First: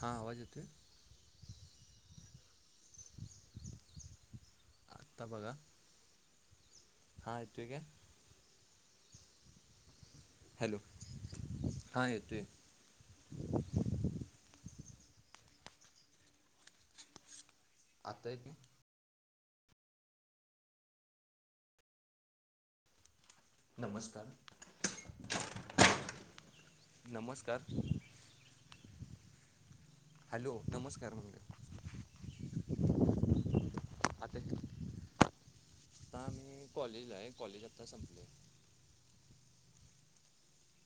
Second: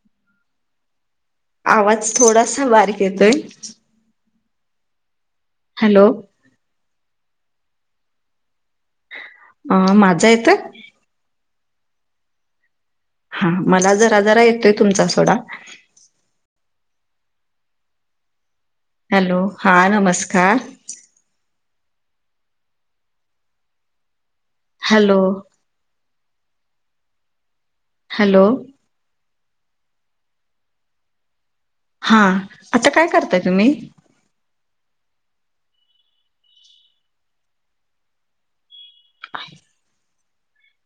हां आवाज येतोय? आवाज थोडासा बारीक येतोय. आता बघा. हॅलो. हा ठीके? अ माझा येतोय? हॅलो. हां येतोय. हा मला जरा जरा येतोय तुमचा सोडा. आता येतोय? हॅलो. हा नमस्कार. नमस्कार. हॅलो. नमस्कार. हॅलो! हॅलो नमस्कार हा, आता काय करताय तुम्ही? आता आता मी कॉलेजला आहे, कॉलेज आता संपलय.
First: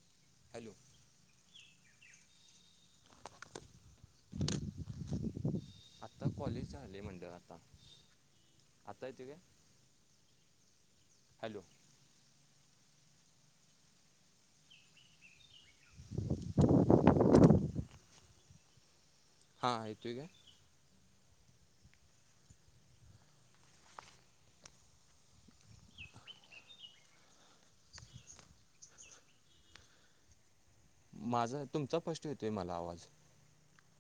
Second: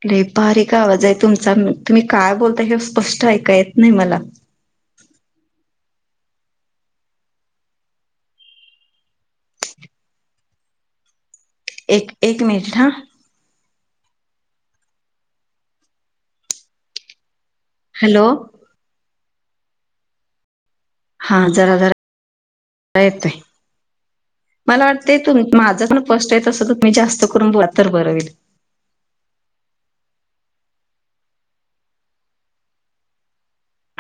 नाहीे हॅलो बारीक आवाज हाय तुमचा तुम्ही काय बोलताय हे स्पष्ट ऐका येत नाही मला. आता कॉलेज झालय म्हणलं आताय तुमीक, हॅलो एक एक मिनट हां [inaudible] हॅलो! हां एतोय काय? हा जरा जरा येतोय मला वाटतंय तु माझं पण फस्ट आहे तसं तर म्ी जास्त करून बोललं तर बर होईल. माझा तुमचा फश्ट येतोय मला आवाज.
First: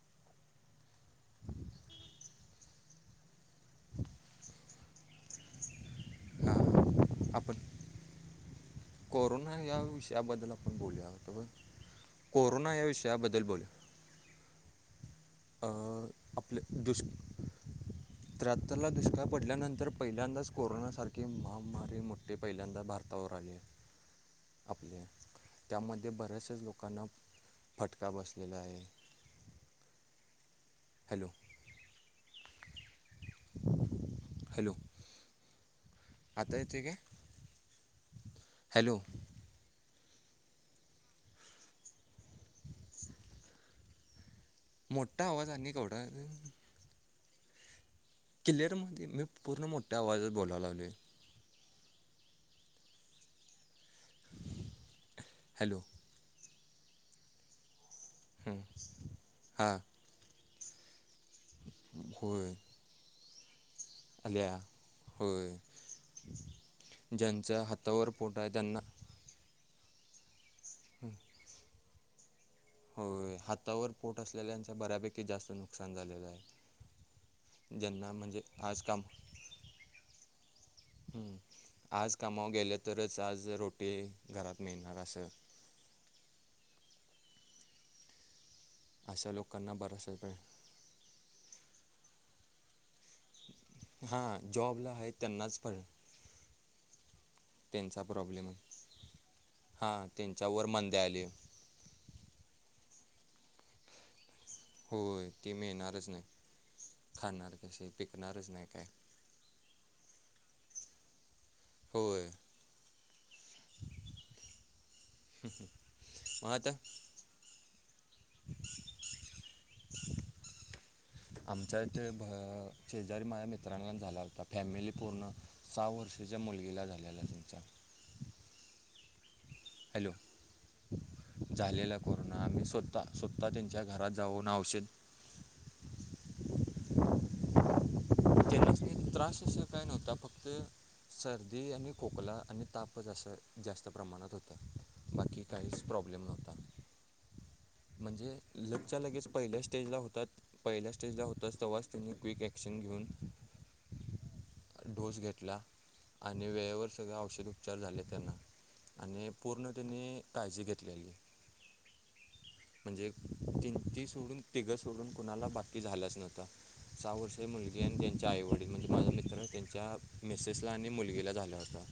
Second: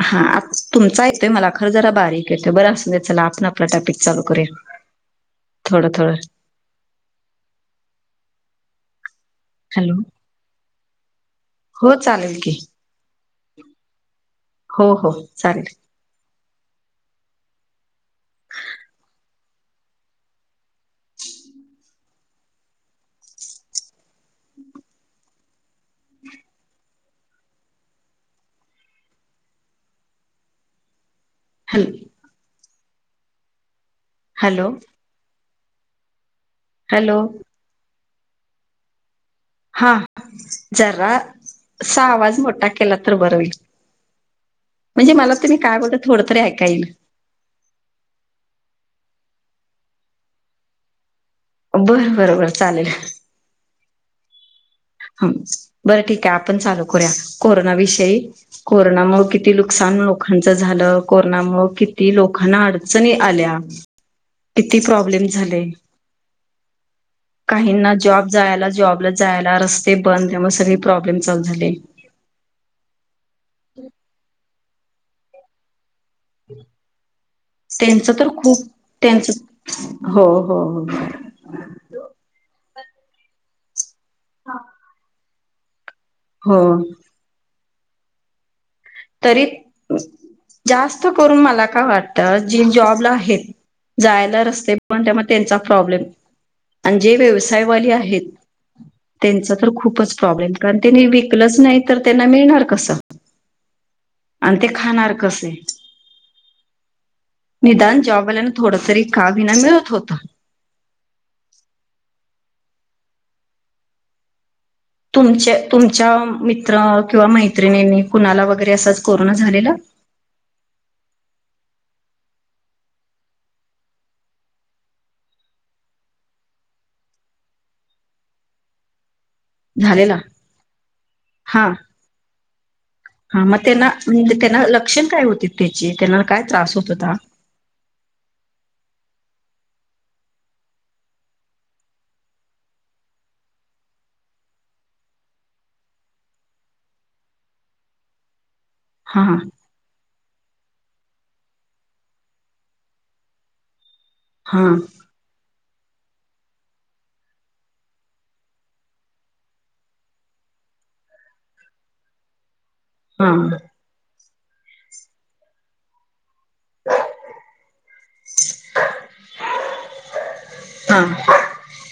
हा आ तुमचा येतोय मला खरं जरा बारीक येतोय बरं असूदे चला, आपण आपलं टॉपिक चालू करूया. थोडं थोडं हां आपण कोरोना या हॅलो विषयाबद्दल आपण बोलया होतो ब हो चालेल की कोरोना या विषयाबद्दल बोल, हो हो चालेल अं आपलं दुष त्र्याहत्तर ला दुष्काळ पडल्यानंतर पहिल्यांदाच कोरोनासारखी महामारी लय मोठठी पहिल्यांदा भारतावर आली आहे आपल्या, त्यामध्ये बऱ्याचच लोकांना फटका बसलेला आहे. हॅलो! हॅल् हॅलो! आता येतुय काय,, हॅलो हॅलो. हा, जरासा आवाज मोठा केला तर बरं होईल. म्हणजे मोठा मला आवाज तुम्ही आणि काय बोलत केवढा थोडं तरी ऐका ईल. क्लिअरमध्ये मी पूर्ण मोठ्या आवाजात बोला लागलोय. बर बर चालेल. [unintelligible] हं, हॅलो बरं ठीकाय आपण चालू करूया. कोरोनाविषयी, कोरोनामुळं किती हां नुकसान लोकांचं झालं कोरोनामुळं किती होय लोकांना अडचणी आल्या आल्या किती प्रॉब्लेम होय झाले, ज्यांच्या काहींना हातावर जॉब पोट आहे जायला त्यांना जॉबला जायला रस्ते बंद, त्यामुळं सगळे प्रॉब्लेम चालू झाले होय, हातावर पोट असलेल्यांच बऱ्यापैकी जास्त नुकसान झालेलं आहे. त्यांच ज्यांना तर म्हणजे खूप, आज काम त्यांच हो हो हो हम्म. आज कामावर गेलं तरचं आज रोटी, घरात मिळणार असं हों. अशा तरी, लोकांना बराचसा पण जास्त करून मला काय वाट तर जे जॉबला आहेत, जायला हां रस्ते जॉबला बंद आहेत त्यामुळे त्यांचा त्यांनाच पण प्रॉब्लेम अनं जे व्यवसाय साय वाली त्यांचा आहेत, प्रॉब्लेम आहे त्यांचा तर हां खूपच प्राॅब्लेम त्यांच्यावर कारण मंदे त्यांनी काय आले विकलच नाही तर त्यांना मिळणार कसं आणि ते खाणार होय कसे ते मिळणारच नाही खाणार कसे निदान जाॅबवाल्याना पिकणारच नाही काय थोडं तरी काहींना मिळत होतं. होय. तुमच्या, तुमच्या मग आता मित्रा किंवा मैत्रिणींनी कुणाला वगैरे असंच कोरोना झालेला? [inaudible] आमच्या इथे शेजारी माझ्या मित्रांना झाला होता फॅमिली पूर्ण सहा वर्षाच्या मुलगीला झालेला त्यांचा झाले हॅलो ना हां, झालेला कोरोना आम्ही स्वतः हां स्वतः मग त्यांच्या त्यांना घरात म्हणजे जाऊन त्यांना औषध लक्षण काय होतीत. त्यांची, तेला काय त्रास होत होता. त्यांनाच नाही त्रास असं काय नव्हता फक्त सर्दी आणि खोकला आणि तापच असं जास्त प्रमाणात होता बाकी काहीच प्रॉब्लेम नव्हता. म्हणजे लगच्या हा लगेच हा पहिले चं स्टेजला होतात पहिल्या स्टेजला होताच तेव्हाच त्यांनी क्विक ॲक्शन घेऊन--न आणि हा डोस घेतला आणि वेळेवर सगळे औषध उपचार झाले त्यांना आणि पूर्ण त्यांनी काळजी घेतलेली. म्हणजे तिनं, ती सोडून तिघं सोडून कुणाला बाकी झालाच नव्हता. सहा वर्षांची मुलगी आणि त्यांच्या आईवडील, म्हणजे माझा मित्र त्यांच्या मिसेसला आणि हा मुलगीला झाला होता.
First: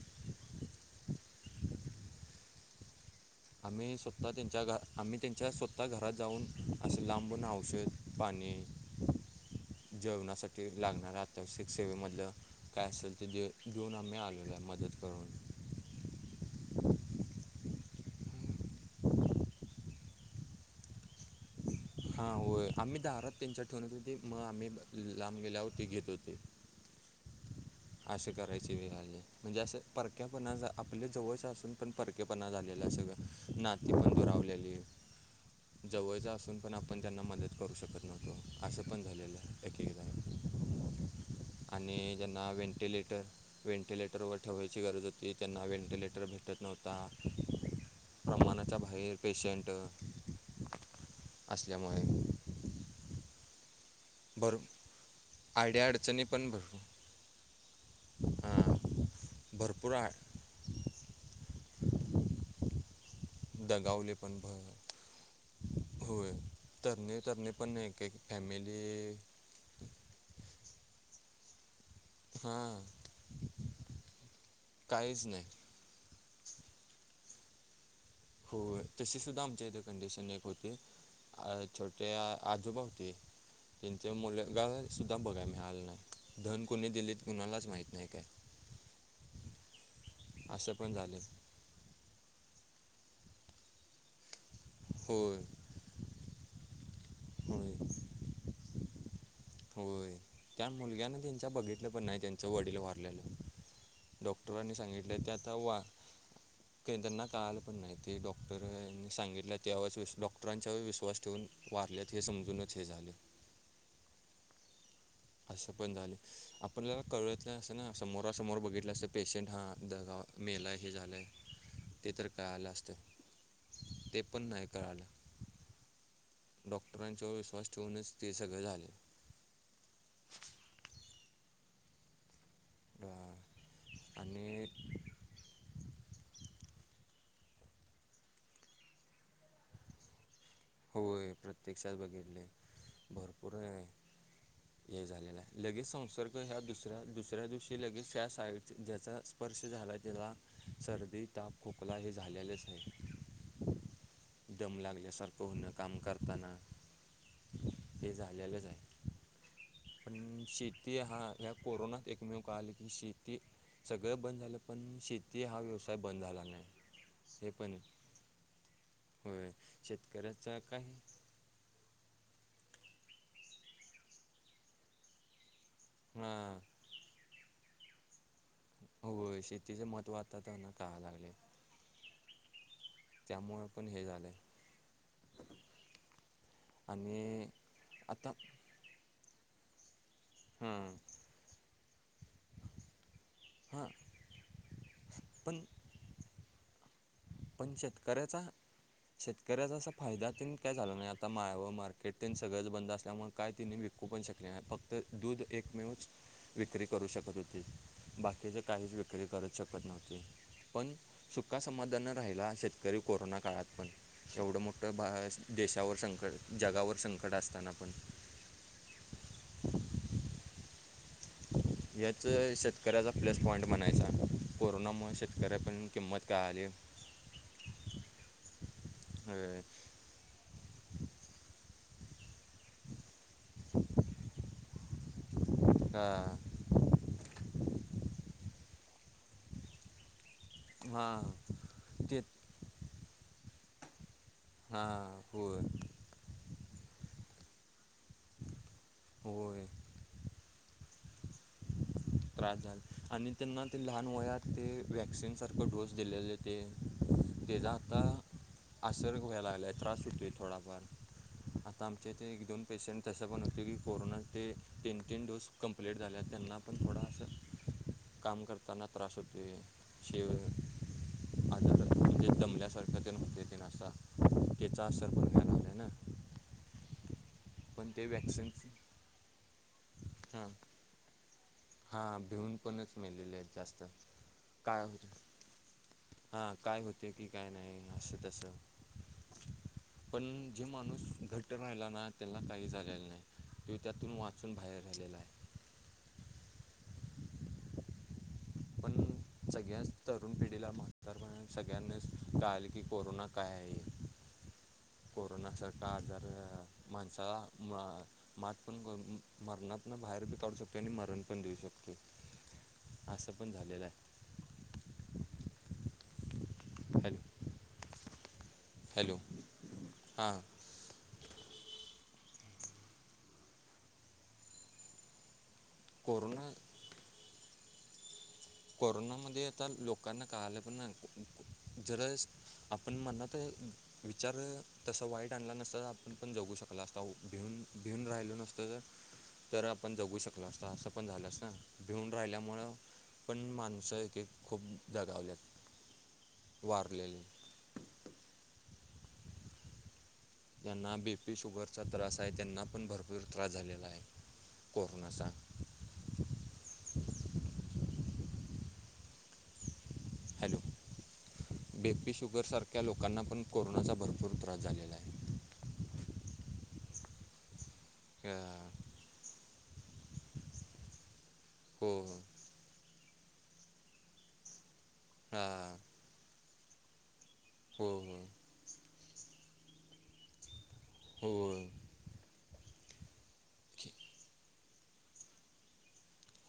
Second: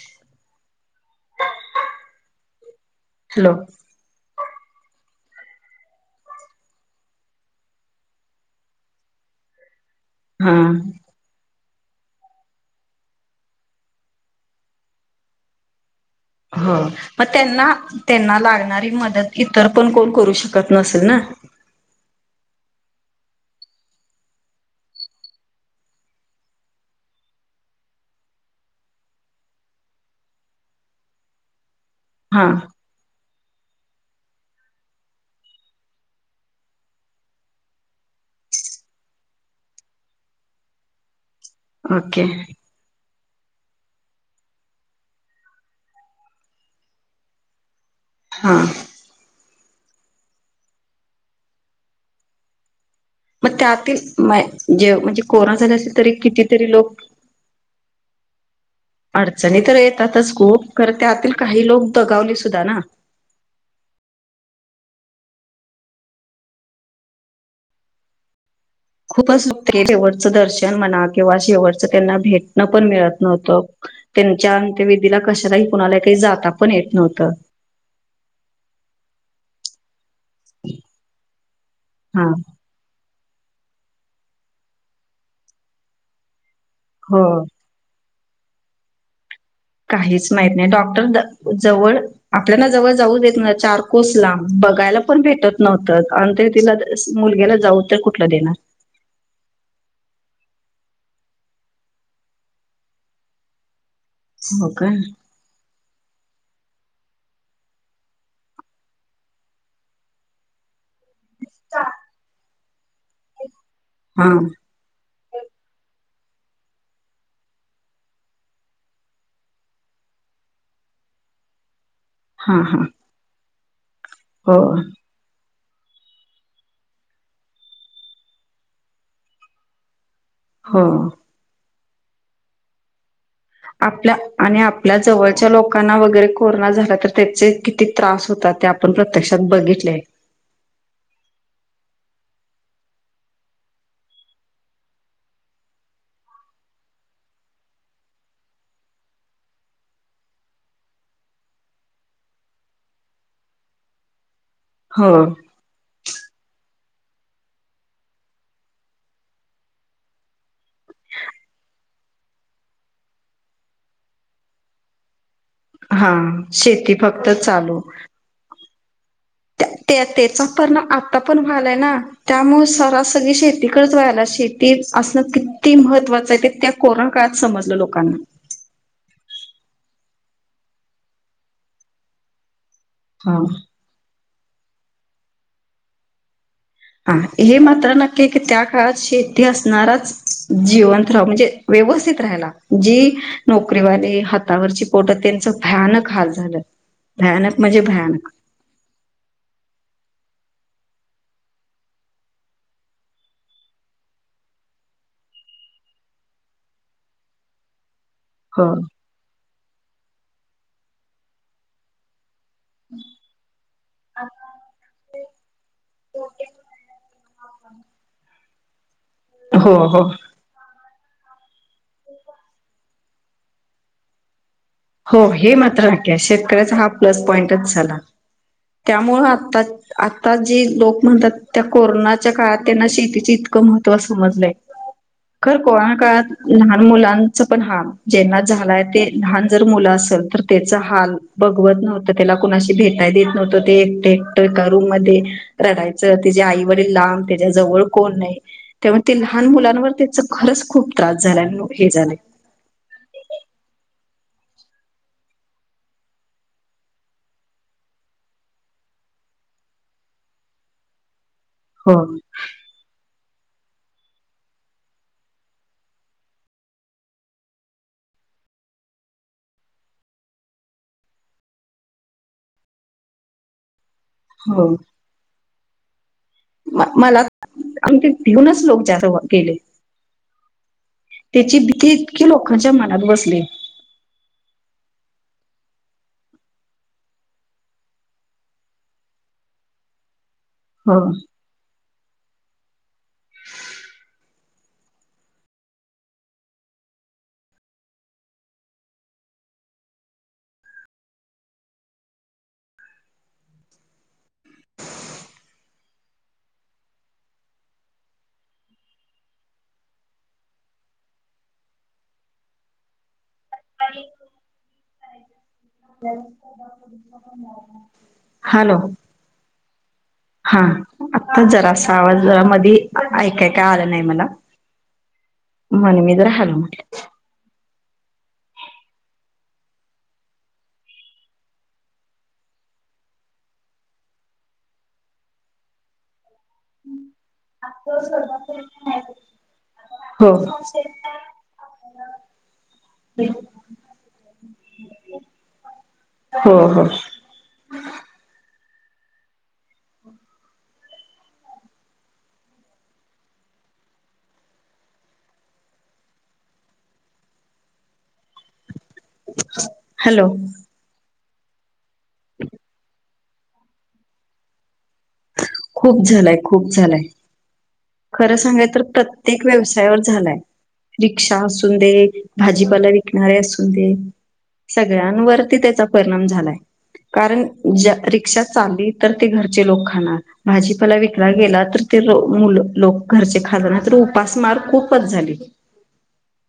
हॅलो आम्ही स्व स्वतः त्यांच्या घरा, आम्ही त्यांच्या स्वतः घरात जाऊन असे लांबून औषध पाणी [inaudible] हा जेवणासाठी लागणारा त्याव सिक सेवेमधलं काय असेल ते दे, देेऊन आम्ही आलेलं आहे मदत करूंन. हो त्यांना, त्यांना लागणारी मदत इतर पण कोण करू शकत नसेल ना. हां होय आम्ही दारात त्यांच्या ठेवून येत होती मग आम्ही लांब गेल्यावरती ते घेत होतीत. [inaudible] असं करायची वेळ आली, म्हणजे असे परक्या पणाचा आपल्या जवळच्या असून पण पर हा परकेपणा झालेला सगळा नाती पण दुरावलेली जवळचं असु असुन पण आपण त्यांना मदत करू शकत नव्हतो असं पण झालेलं आहे एकेकदा [inaudible] आणि त्यांना व्हेंटिलेटर व्हेंटिलेटरवर ठेवायची गरज होती त्यांना व्हेंटिलेटर भेटत नव्हता हा प्रमाणाच्या बाहेर पेशंट. असल्यामुळे. मग भर त्यातील जे म्हणजे कोरोना झाले आड्या असे तरी अडचणी पण कितीतरी भर लोक. अडचणी तर भरपूर आ येतातच खूप ख त्यातील काही लोक दगावले सुद्धा ना. दगावले पण भर. होय तरणे-तरणे पण एक-एक फॅमिली खूपचते शेवटचं दर्शन म्हणा किंवा शेवट. त्यांना भेटण हां पण मिळत न्हवत त्यांच्या अंत विधीला काहीच नाही कशाला कुणाला काही जाता पण येत नव्हतं. हो तशी सुद्धा आमच्या इथे कंडिशन एक होती. अ छोटे हा आजोबा होते. त्यांच्या मुलगा सुुद्धा बघाय मिळालं नाही, धन कोणी हो. दिलेत कुणालाच माहीत नाही काय काहीच माहत नाही,, असं पण झालं डॉक्टर जवळ आपल्याला जवळ जाऊ देत नाही चार. कुसला,, बघायला पण होय भेटत नव्हतं, आणि ते तिला मुलगीला होय जाऊ तर कुठलं देणार. होय, त्या मुलग्याना त्यांच्या बघितलं पण नाही त्यांचं वडील वारलेलं. हो डॉक्टरांनी का सांगितलय ते आता वा त्यांना काळालं पण नाही,, ते डॉक्टरनी सांगितल्या तेव डॉक्टरांच्यावर विश्वास ठेवून वारल्यात हे समजूनच हे झालं हा. असं पण झालं. आपण ज कळतलं नसतं ना समोरासमोर बघितलं असत पेशंट हा दगा मेलाय हे झालंय. [inaudible] ते तर हा कळालं हा असतं, ते पण हो नाही कळालं. डॉक्टरांच्यावर विश्वास ठिवूनच ते सगळं झालं. हं. [inaudible] हां आपल्या, आणी आपल्या जवळच्या लोका कांना वगैरे कोरोना झाला तर त्याचे किती त्रास होतात, ते आपण प्रत्यक्षात बघितलेय. होय प्रत्यक्षात बघितलय,, भरपूर आह [inaudible] हे झालेलं आहे, लगेच संसर्ग ह्या दुसऱ्या दुसऱ्या दिवशी लगेच त्या साईड ज्याचा स्पर्श झालाय त्याला, सर्दी ताप खोकला हे झालेलेच आहे. दम लागल्या हो सारखं होणं काम करताना, हे झालेलंच आहे. पण शेती हा,, ह्या कोरोनात एकमेव कळालं की शेती. सगळं बंद झालं,, पण शेती हा व्यवसाय हा बंद झाला नाही, शेती फक्त ते पण चालू होय‌. त्या त्या त्याचा परिणाम आप आता पण व्हालाय ना,, त्यामुळं सरास सगळी शेती कडंच वळाल्या, शेती असणं कि ती महत्वाचं आहे ते हां त्या कोरोना काळात समजलं लोकांना. हो शेतीचं महत्व आता त्यांना कळा लागलय. हा त्यामुळं पण हे झालय. हा, हे मात्र नक्की की त्या काळात शेती असणाराच. हां जीवंत राहू, म्हणजे व्यवस्थित राहायला जी हां नोकरीवाले,, हातावरची पोटं, त्यांचं पण भयानक हाल झालं, भयानक पण म्हणजे भयानक. शेतकऱ्याचा शेतकऱ्याचा असं फायद्यातन काय झाला नाही, आता माळं मार्केट ते सगळंच बंद असल्यामुळं काय तिने विकू पण शकले नाही,, फक्त दूध एकमेवच विक्री करू शकत होतीत बाकीचे हो काहीच विक्री करू शकत नव्हते, पण सुका समाधान राहिला शेतकरी कोरोना काळात पण,, एवढं मोठं बाहेर देशावर संकट, जगावर संकट असताना पण. हो हो. याच शेतकऱ्याचा प्लस पॉइंट म्हणायचा. कोरोनामुळं हो हे शेतकऱ्यापन मात्र नक्की आहे. किंमत कळाली शेतकऱ्याचा हा प्लस पॉईंटच झाला,, त्यामुळं आली आता आता जे लोक म्हणतात, त्या कोरोनाच्या काळात त्यांना शेतीच इतकं महत्त्व समजलंय खर कोरोना काळात हां लहान मुलांच पण हा. ज्यांना झालाय ते लहान- जरि मुलं असेल तर - त्याच हाल हां बघवत नव्हतं. ते त्याला कोणाशी भेटाय देत नव्हतं. ते एकट एकट एका रूम हां मध्ये- होय रडायचं. त्याचे आई वडील लांब त्याच्या जवळ कोण नाही. त्यामुळं ते लहान होय मुलांवर त्याच- खरंच खूप त्रास झालाय. हे झालंय. त्रास झाला. आणि त्यांना ते लहान वयात ते वॅक्सिन सारखं डोस दिलेले ते. त्याचा आता आसर व्हायला लागला. त्रास होतोय थोडाफार. हो. आमच्या इथे एक दोन पेशंट तसे पण होते की कोरोनाचे तीन तीन डोस कंमप्लीट झाले आहेत त्यांना- पण थोडा असं [unintelligible] काम करताना त्रास होतोय. [unintelligible] दमल्यासारखं होतय तेन असा. त्याचा आसर पण [unintelligible] म मला पण आणि ते वॅक्सिन भिऊनच लोक जादा गेले. हां. त्याची [unintelligible] हां. भिऊून लोकांच्या पणच मनात मेलेले बसली आहेत जास्त. काय हो- हां. काय होतय की काय नाही असं तसं. पण जो हो माणूस घट - -ट्ट राहिला ना? त्यांना काही झालेलं नाही. तो त्यातून वाचून बाहेर राहिलेला ए. पण सगळ्याच तरुण पिढीला म्हाताऱ्याना पण सगळ्यांनाच कळालं की कोरोना काय आहे. कोरोनाच्या काळात जर माणसाला म - मात पण मरणातन बाहेर पण काढू शकतोय आणि मरण पण देऊ शकतोय. असं पण झालेलं आहे. Hello [unintelligible] hello. हां. आत्ता जरा असा आवाज मधे ऐकाय काय आला नाही मला. म्हणून मी जरा कोरोना हॅलो म्हटलं. कोरोनामध्ये आता लोकांना कळालं पण नाही को को जरा [unintelligible] आपण मनात विचार तसा वाईट आणला नसता तर आपण पण जगू शकतो. [unintelligible] असता भिऊन भिऊन राहिलो नसतो तर- तर आपण जगू हो शकलो असतो. असं पण झालं ना? भिऊन राहिल्यामुळं- पण माणसं एक एक खूप दगावल्यात. हो हो वारलेले. ज्यांना बी पी, शुगरचा त्रास आहे. त्यांना पण भरपूर त्रास झालेला आहे कोरोनाचा. हॅलो. बी पी, शुगरसारख्या लोकांना पण कोरोनाचा भरपूर त्रास झालेला आहे. खूप झालाय. खूप झालाय. खरं सांगाय अ, तर प्रत्येक व्यवसायावर झालाय. रिक्षा असून हो दे. भाजीपाला विकणारे असून दे. सगळ्यांवरती हां त्याचा- परिमाण झालाय. कारण हो हो रिक्षा चालली तर ते घरचे लोक- भाजीपाला हो विकला गेला तर ते मुलं- लोक घरचे [unintelligible] खे तर उपासमार खूपच झाली.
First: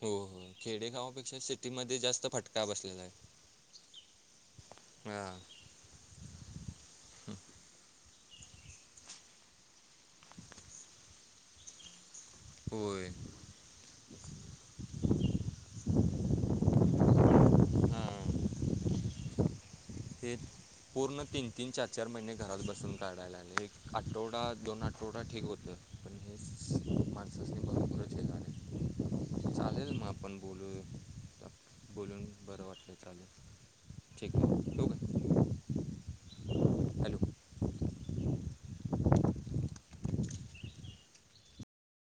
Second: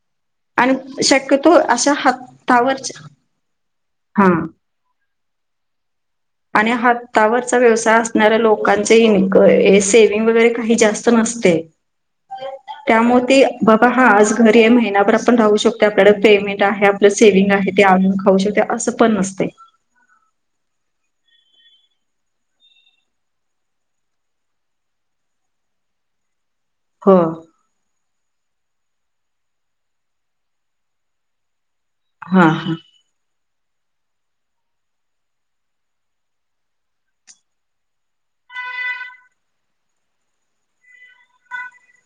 हो. हो. आणि खेडेगावापेक्षा शक्यतो अशा सिटीमध्ये जास्त फटका बसलेला हातावरच्या ए. हा हां. आणि हातावरचा व्यवसाय असणाऱ्या लोकांचेही [unintelligible] सेव्हिंग वगैरे काही जास्त- नसतय. होय त्यामुळे ते बाबा हां आज घरी ए महिनाभर - पण राहू शकते. आपल्याकडे पेमेंट आहे. आपलं सेव्हिंग आहे ते आणून खाऊ शकते असं पण नसतेय. तेच. पूर्ण तीन तीन, चार चार महिने घरात बसून काढायला लागले. एक आठवडा, दोन आठवडा ठीक होत. पण हे हो माणसं- [unintelligible] चालेल मग आपण बोलूया. बोलून हा बर हा वाटलं. चालेल ठीक. ठेवू? हॅलो.